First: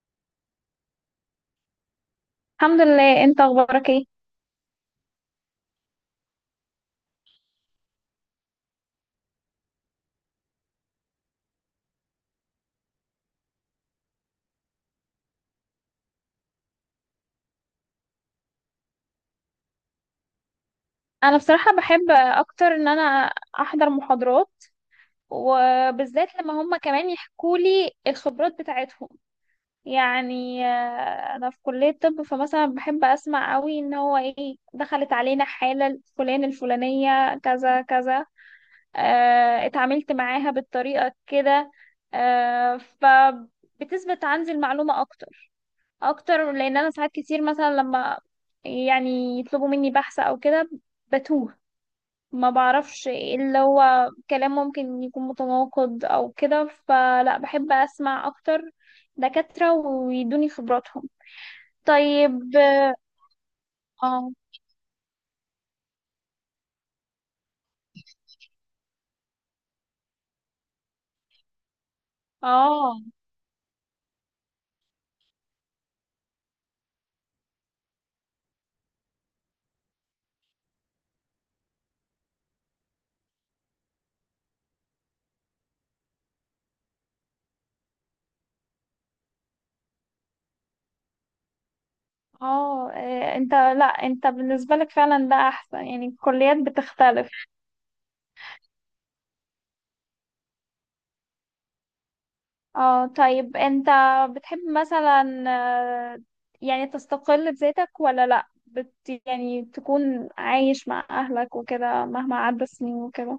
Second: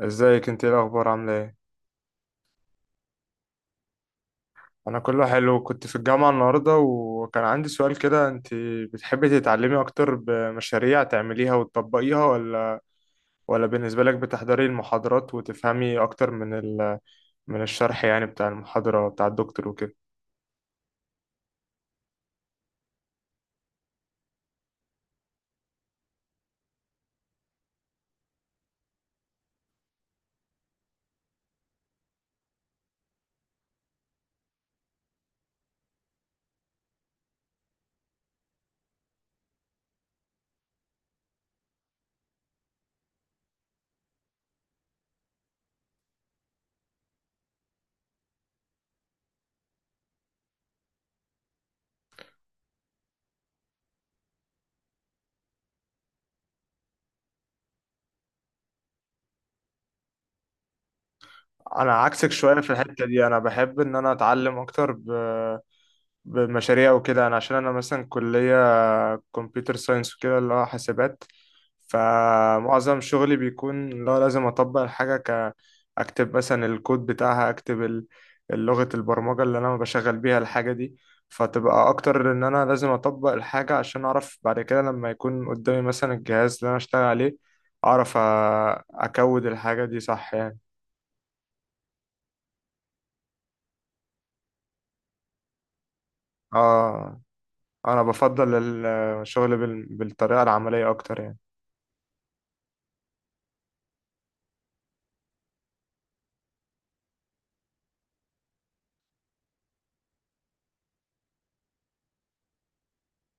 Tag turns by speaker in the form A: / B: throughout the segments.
A: ازيك؟ انت ايه الاخبار؟ عامله ايه؟
B: الحمد لله، انت اخبارك ايه؟
A: انا كله حلو، كنت في الجامعه النهارده وكان عندي سؤال كده. انت بتحبي تتعلمي اكتر بمشاريع تعمليها وتطبقيها، ولا بالنسبه لك بتحضري المحاضرات وتفهمي اكتر من الشرح يعني، بتاع المحاضره بتاع الدكتور وكده؟
B: انا بصراحة بحب اكتر ان انا احضر محاضرات، وبالذات لما هم كمان يحكوا لي الخبرات بتاعتهم. يعني انا في كلية طب، فمثلا بحب اسمع قوي ان هو ايه دخلت علينا حالة الفلان الفلانية كذا كذا. اه، اتعاملت معاها بالطريقة كده. اه، فبتثبت عندي المعلومة اكتر اكتر، لان انا ساعات كتير مثلا لما يعني يطلبوا مني بحث او كده بتوه، ما بعرفش إيه اللي هو كلام ممكن يكون متناقض او كده، فلا بحب اسمع اكتر دكاترة ويدوني خبراتهم.
A: انا عكسك
B: طيب.
A: شويه في الحته دي، انا بحب ان انا
B: اه،
A: اتعلم اكتر بمشاريع وكده. انا عشان انا مثلا كليه كمبيوتر ساينس وكده، اللي هو حاسبات،
B: اه،
A: فمعظم شغلي بيكون اللي هو لازم اطبق الحاجة، اكتب مثلا الكود بتاعها، اكتب لغة البرمجة اللي انا بشغل بيها الحاجة دي. فتبقى اكتر ان انا لازم اطبق الحاجة عشان اعرف بعد كده لما يكون قدامي مثلا الجهاز اللي انا اشتغل عليه، اعرف اكود الحاجة دي صح يعني.
B: اه. إيه، انت، لا، انت بالنسبة لك فعلا ده احسن، يعني الكليات
A: اه،
B: بتختلف.
A: انا بفضل الشغل بالطريقة العملية اكتر يعني.
B: اه، طيب. انت بتحب مثلا، آه، يعني تستقل بذاتك ولا لا، يعني تكون عايش مع اهلك وكده مهما عدى السنين وكده؟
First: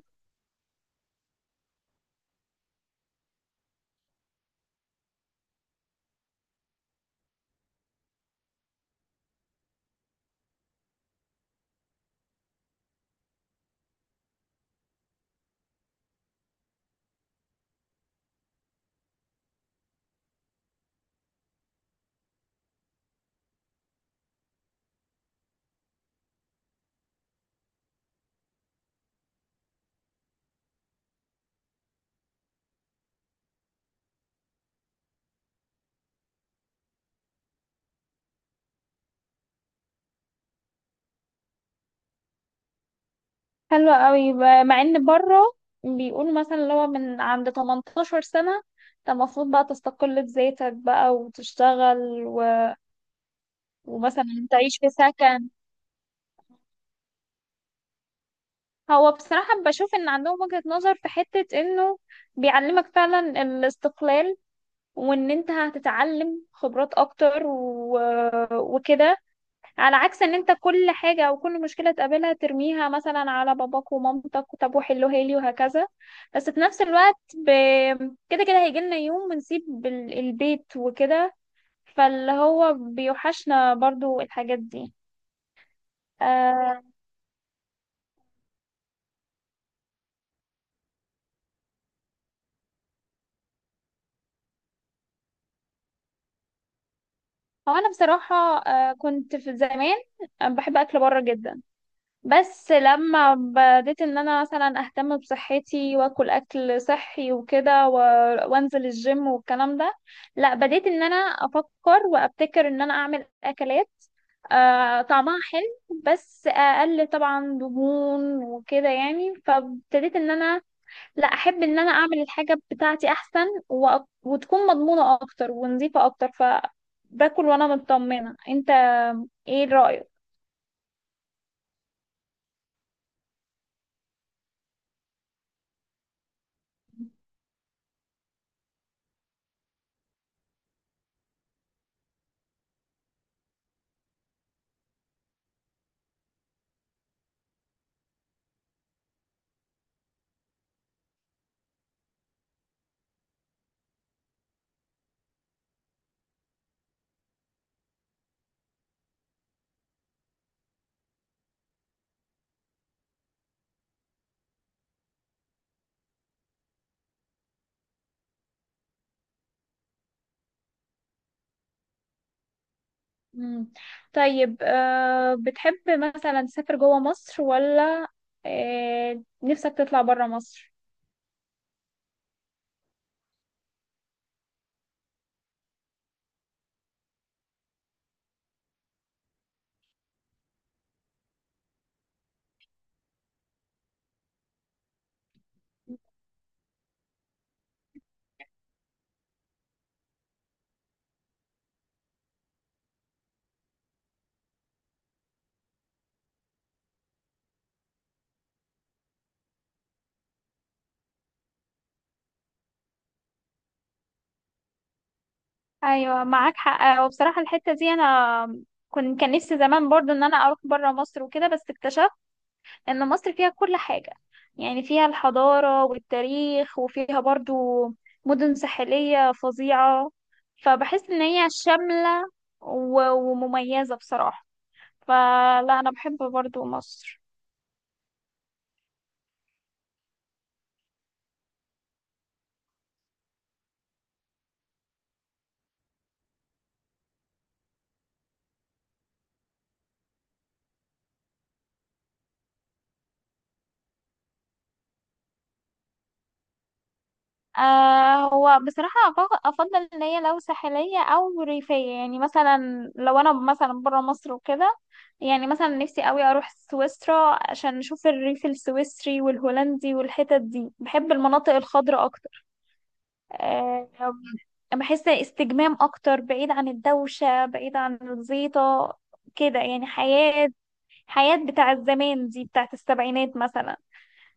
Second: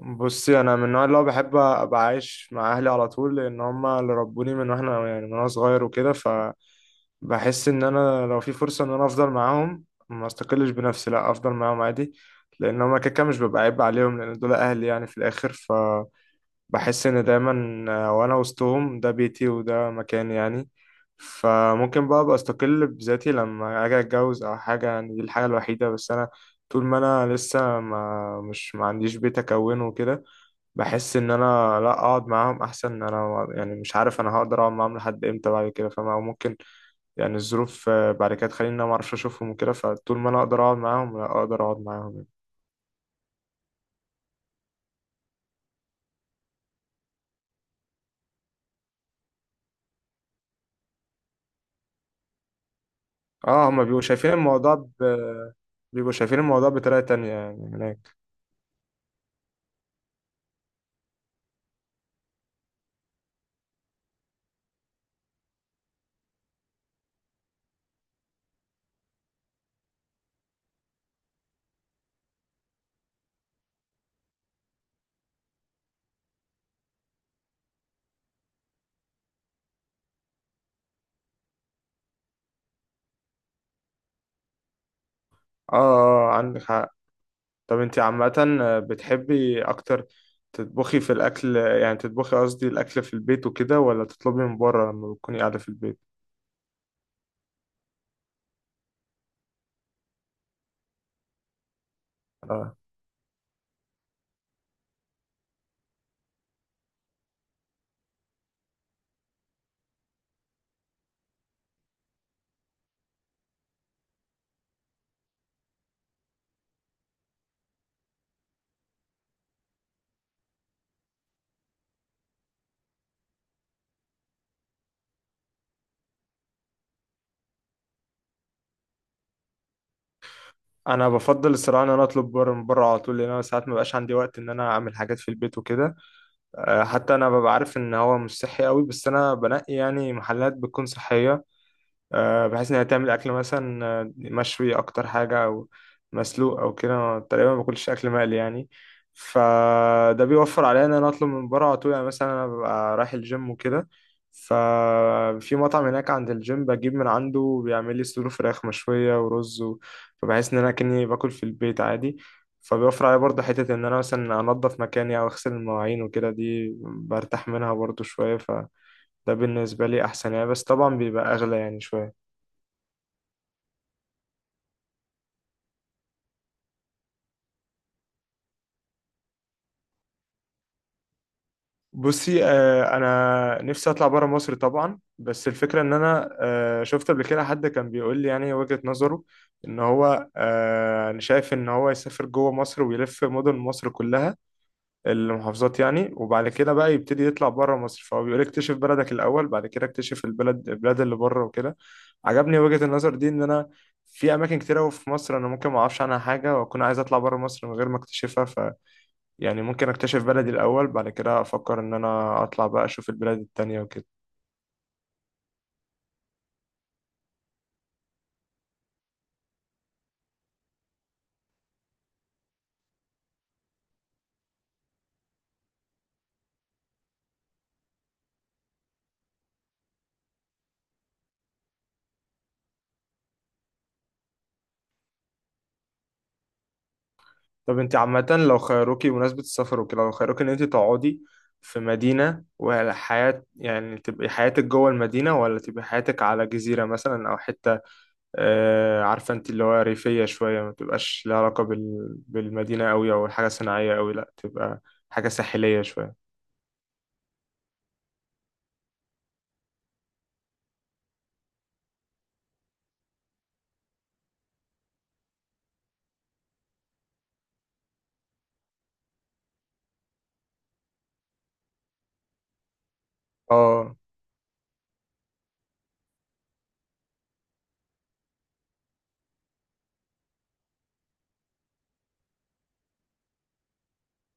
A: بصي، انا من النوع اللي هو بحب ابقى عايش مع اهلي على طول، لان هم اللي ربوني من واحنا يعني من وانا صغير وكده، فبحس ان انا لو في فرصه ان انا افضل معاهم ما استقلش بنفسي، لا افضل معاهم عادي. لان هم كده كده مش ببقى عيب عليهم، لان دول اهلي يعني في الاخر، فبحس ان دايما وانا وسطهم ده بيتي وده مكاني يعني. فممكن بقى ابقى استقل بذاتي لما اجي اتجوز او حاجه، يعني دي الحاجه الوحيده. بس انا طول ما انا لسه ما عنديش بيت اكونه وكده، بحس ان انا لا، اقعد معاهم احسن، ان انا يعني مش عارف انا هقدر اقعد معاهم لحد امتى بعد كده، فاهم؟ او ممكن يعني الظروف بعد كده تخليني إن انا ما اعرفش اشوفهم وكده، فطول ما انا اقدر اقعد معاهم لا اقدر اقعد معاهم يعني.
B: حلو قوي. مع ان بره بيقولوا مثلا اللي هو من عند 18 سنة انت المفروض بقى تستقل بذاتك بقى وتشتغل و...
A: اه، هما بيبقوا شايفين
B: ومثلا
A: الموضوع
B: تعيش في سكن.
A: بطريقة تانية يعني هناك.
B: هو بصراحة بشوف ان عندهم وجهة نظر في حتة انه بيعلمك فعلا الاستقلال، وان انت هتتعلم خبرات اكتر وكده، على عكس ان انت كل حاجة او كل مشكلة تقابلها ترميها مثلا على باباك ومامتك، طب وحلوها لي وهكذا. بس في نفس الوقت كده كده هيجي لنا يوم ونسيب البيت وكده، فاللي هو بيوحشنا برضو الحاجات دي.
A: اه، اه، آه، عندك
B: آه،
A: حق. طب انت عامة، بتحبي اكتر تطبخي في الاكل، يعني تطبخي قصدي الاكل في البيت وكده، ولا تطلبي من بره لما بتكوني قاعدة في البيت؟
B: هو انا بصراحة كنت في زمان بحب اكل بره جدا. بس
A: اه،
B: لما بديت ان انا مثلا اهتم بصحتي واكل اكل صحي وكده وانزل الجيم والكلام ده، لا، بديت ان انا افكر وابتكر ان انا اعمل اكلات طعمها حلو بس اقل طبعا دهون وكده. يعني فابتديت ان انا لا، احب ان انا اعمل الحاجة بتاعتي احسن وتكون مضمونة اكتر ونظيفة اكتر، فباكل وانا مطمنة. انت ايه رأيك؟
A: انا بفضل الصراحه ان انا اطلب بره من بره على طول، لان انا ساعات ما بقاش عندي وقت ان انا اعمل حاجات في البيت وكده. حتى انا ببقى عارف ان هو مش صحي قوي، بس انا بنقي يعني محلات بتكون صحيه، بحيث انها تعمل اكل مثلا مشوي اكتر حاجه او مسلوق او كده. أنا تقريبا ما باكلش اكل مقلي يعني، فده بيوفر عليا ان انا اطلب من بره على طول. يعني مثلا انا ببقى رايح الجيم وكده، ففي مطعم هناك عند الجيم بجيب من عنده، بيعمل لي صدور فراخ مشويه ورز فبحس ان انا كاني باكل في البيت عادي. فبيوفر عليا برضه حتة إن أنا مثلا أنضف مكاني أو أغسل المواعين وكده، دي برتاح منها برضه شوية، فده بالنسبة لي أحسن يعني، بس طبعا بيبقى أغلى يعني شوية.
B: مم. طيب، بتحب مثلا تسافر جوه مصر ولا نفسك تطلع برا مصر؟
A: بصي، انا نفسي اطلع بره مصر طبعا، بس الفكره ان انا شفت قبل كده حد كان بيقول لي يعني وجهه نظره، ان هو، انا شايف ان هو يسافر جوه مصر ويلف مدن مصر كلها، المحافظات يعني، وبعد كده بقى يبتدي يطلع بره مصر. فهو بيقول اكتشف بلدك الاول، بعد كده اكتشف البلاد اللي بره وكده. عجبني وجهه النظر دي، ان انا في اماكن كتير أوي في مصر انا ممكن ما اعرفش عنها حاجه واكون عايز اطلع بره مصر من غير ما اكتشفها. يعني ممكن اكتشف بلدي الاول، بعد كده افكر ان انا اطلع بقى اشوف البلاد التانية وكده.
B: ايوه، معاك حق. وبصراحه الحته دي انا كنت، كان نفسي زمان برضو ان انا اروح بره مصر وكده، بس اكتشفت ان مصر فيها كل حاجه. يعني فيها الحضاره والتاريخ، وفيها برضو مدن ساحليه فظيعه، فبحس ان هي شامله ومميزه بصراحه. فلا، انا بحب برضو مصر.
A: طب انت عامة لو خيروكي بمناسبة السفر وكده، لو خيروكي ان انت تقعدي في مدينة وحياة، يعني تبقي حياتك جوه المدينة، ولا تبقي حياتك على جزيرة مثلا او حتة عارفة انت اللي هو ريفية شوية، ما تبقاش لها علاقة بالمدينة قوي او حاجة صناعية قوي، لا تبقى حاجة ساحلية شوية؟
B: هو بصراحة أفضل إن هي لو ساحلية أو ريفية. يعني مثلا لو أنا مثلا برا مصر وكده، يعني مثلا نفسي أوي أروح سويسرا عشان نشوف الريف السويسري والهولندي والحتت دي. بحب المناطق الخضراء أكتر. آه
A: اه،
B: بحس استجمام أكتر، بعيد عن الدوشة، بعيد عن الزيطة كده. يعني حياة بتاع الزمان دي، بتاعت السبعينات مثلا.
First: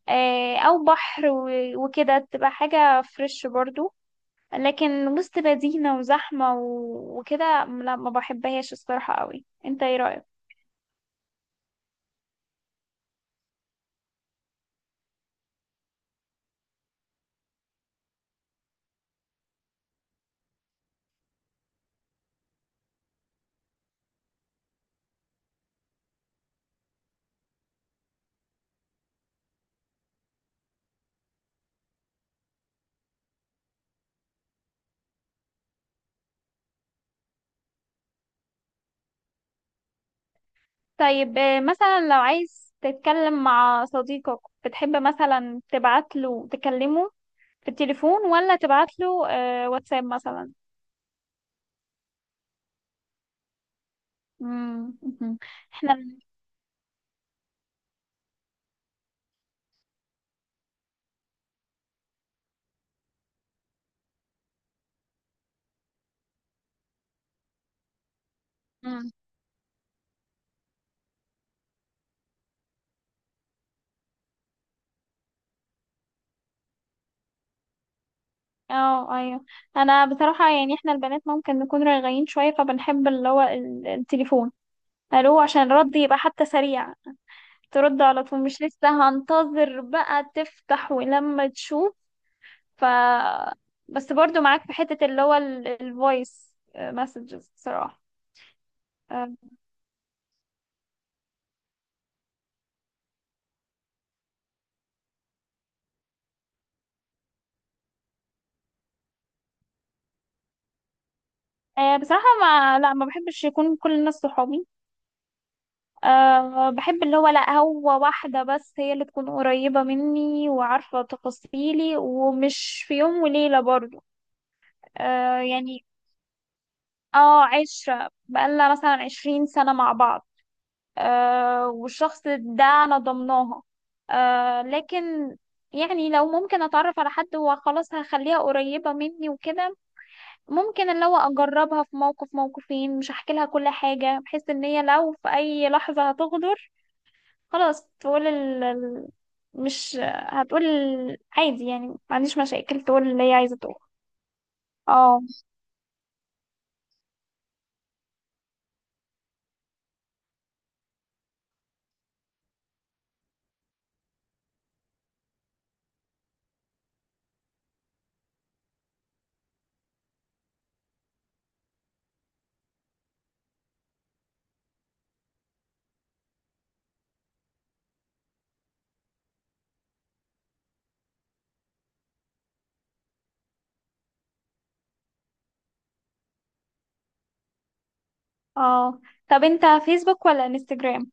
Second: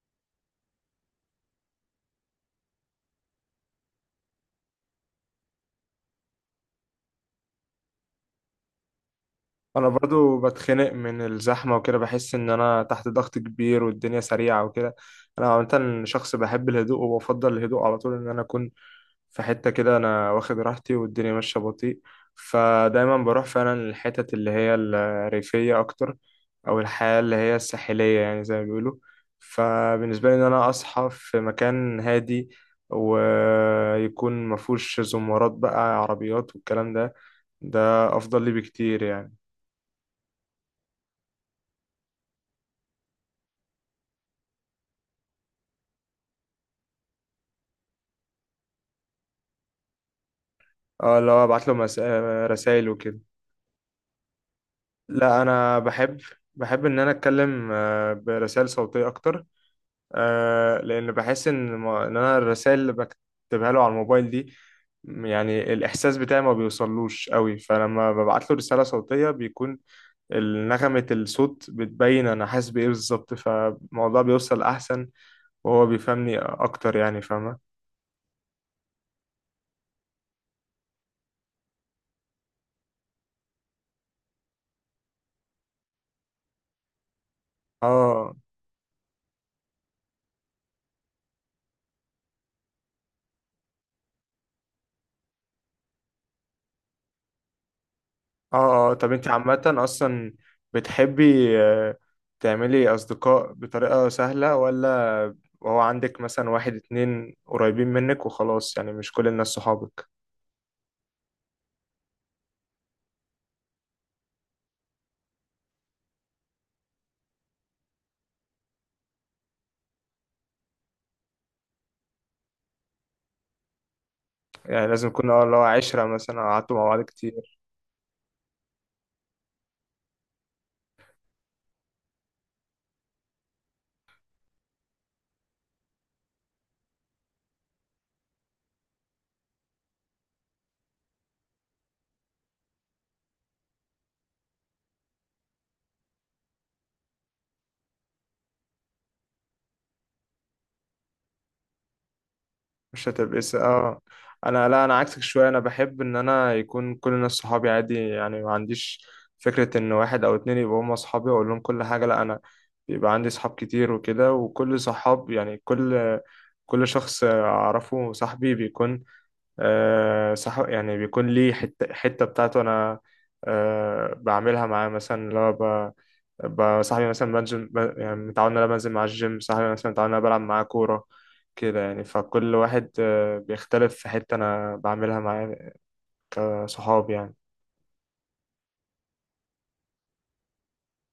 B: أو بحر وكده تبقى حاجة فريش برضو. لكن وسط مدينة وزحمة وكده، لا، ما بحبهاش الصراحة قوي. انت
A: انا
B: ايه رأيك؟
A: برضو بتخنق من الزحمه وكده، بحس ان انا تحت ضغط كبير والدنيا سريعه وكده. انا عامه شخص بحب الهدوء، وبفضل الهدوء على طول ان انا اكون في حته كده انا واخد راحتي والدنيا ماشيه بطيء، فدايما بروح فعلا للحتت اللي هي الريفيه اكتر، او الحياه اللي هي الساحليه، يعني زي ما بيقولوا. فبالنسبه لي ان انا اصحى في مكان هادي ويكون مفهوش زمارات بقى عربيات والكلام ده، ده افضل لي بكتير يعني.
B: طيب، مثلا لو عايز تتكلم مع صديقك، بتحب مثلا تبعت له تكلمه في التليفون، ولا تبعت له واتساب مثلا؟
A: اه، اللي هو ابعت له رسائل وكده؟
B: مم، مهم.
A: لا، انا
B: احنا.
A: بحب ان انا اتكلم برسائل صوتيه اكتر، لان بحس ان ما... ان انا الرسائل اللي بكتبها له على الموبايل دي، يعني الاحساس بتاعي ما بيوصلوش قوي، فلما ببعت له رساله
B: مم.
A: صوتيه بيكون نغمه الصوت بتبين انا حاسس بايه بالظبط، فالموضوع بيوصل احسن وهو بيفهمني اكتر يعني، فاهمه؟
B: اه، ايوه. انا بصراحة يعني احنا البنات ممكن نكون رايقين شوية، فبنحب اللي هو التليفون. الو، عشان الرد يبقى حتى سريع، ترد على
A: اه،
B: طول، مش لسه هنتظر بقى تفتح ولما تشوف. ف بس برضو معاك في حتة اللي هو الفويس مسجز بصراحة.
A: اه، اه، طب انت
B: آه،
A: عامة اصلا بتحبي، تعملي اصدقاء بطريقة سهلة؟ ولا هو عندك مثلا واحد اتنين قريبين منك وخلاص، يعني مش كل الناس صحابك؟
B: بصراحة، ما لا، ما بحبش يكون كل الناس صحابي. أه، بحب اللي هو، لا، هو واحدة بس هي اللي تكون قريبة مني وعارفة تفاصيلي، ومش في يوم وليلة برضو.
A: يعني لازم يكون
B: أه
A: اه، اللي هو
B: يعني،
A: عشرة مثلا، أو قعدتوا مع بعض
B: اه،
A: كتير.
B: عشرة بقالنا مثلا 20 سنة مع بعض. والشخص ده أنا ضمناها. لكن يعني لو ممكن أتعرف على حد وخلاص هخليها قريبة مني وكده، ممكن اللي هو أجربها في موقف موقفين، مش هحكي لها كل حاجة، بحيث إن هي لو في أي لحظة هتغدر خلاص تقول مش هتقول، عادي، يعني ما عنديش مشاكل
A: مش
B: تقول اللي هي
A: هتبقى
B: عايزة تقول.
A: انا، لا، انا عكسك
B: اه،
A: شويه، انا بحب ان انا يكون كل الناس صحابي عادي، يعني ما عنديش فكره ان واحد او اتنين يبقوا هم صحابي واقول لهم كل حاجه. لا، انا بيبقى عندي صحاب كتير وكده، وكل صحاب يعني كل شخص اعرفه صاحبي بيكون صح يعني، بيكون ليه حته حته بتاعته انا بعملها معاه. مثلا اللي هو بقى صاحبي مثلا بنزل يعني متعود ان انا بنزل مع الجيم، صاحبي مثلا متعود ان انا بلعب معاه كورة كده يعني. فكل واحد بيختلف في حتة انا بعملها معاه كصحاب يعني.
B: اه. طب انت فيسبوك ولا انستجرام؟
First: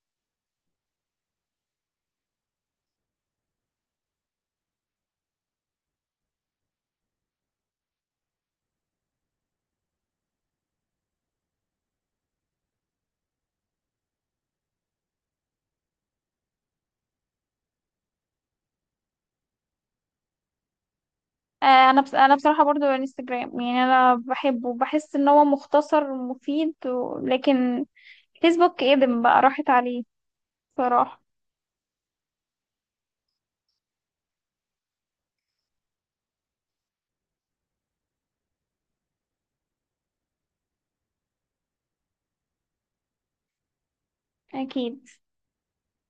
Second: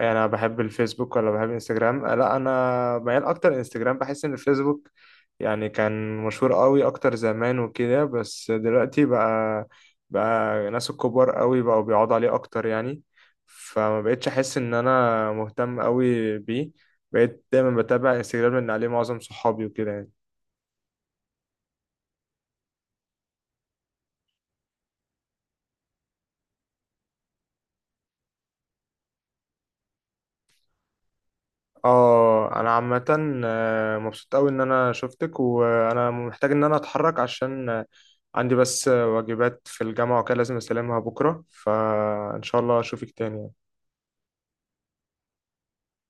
A: انا بحب الفيسبوك ولا بحب انستجرام؟ لا، انا ميال اكتر انستجرام. بحس ان الفيسبوك يعني كان مشهور قوي اكتر زمان وكده، بس دلوقتي بقى ناس الكبار قوي بقوا بيقعدوا عليه اكتر يعني، فما بقتش احس ان انا مهتم قوي بيه. بقيت دايما بتابع انستجرام لان عليه معظم صحابي وكده يعني.
B: آه، انا بس، انا بصراحه برضو انستجرام. يعني انا بحبه، بحس ان هو مختصر ومفيد لكن فيسبوك ادم بقى، راحت عليه بصراحه.
A: اه، انا عامة مبسوط قوي ان انا شفتك، وانا محتاج ان انا اتحرك عشان عندي بس واجبات في الجامعة وكده لازم اسلمها بكرة، فان شاء الله اشوفك تاني.
B: اكيد.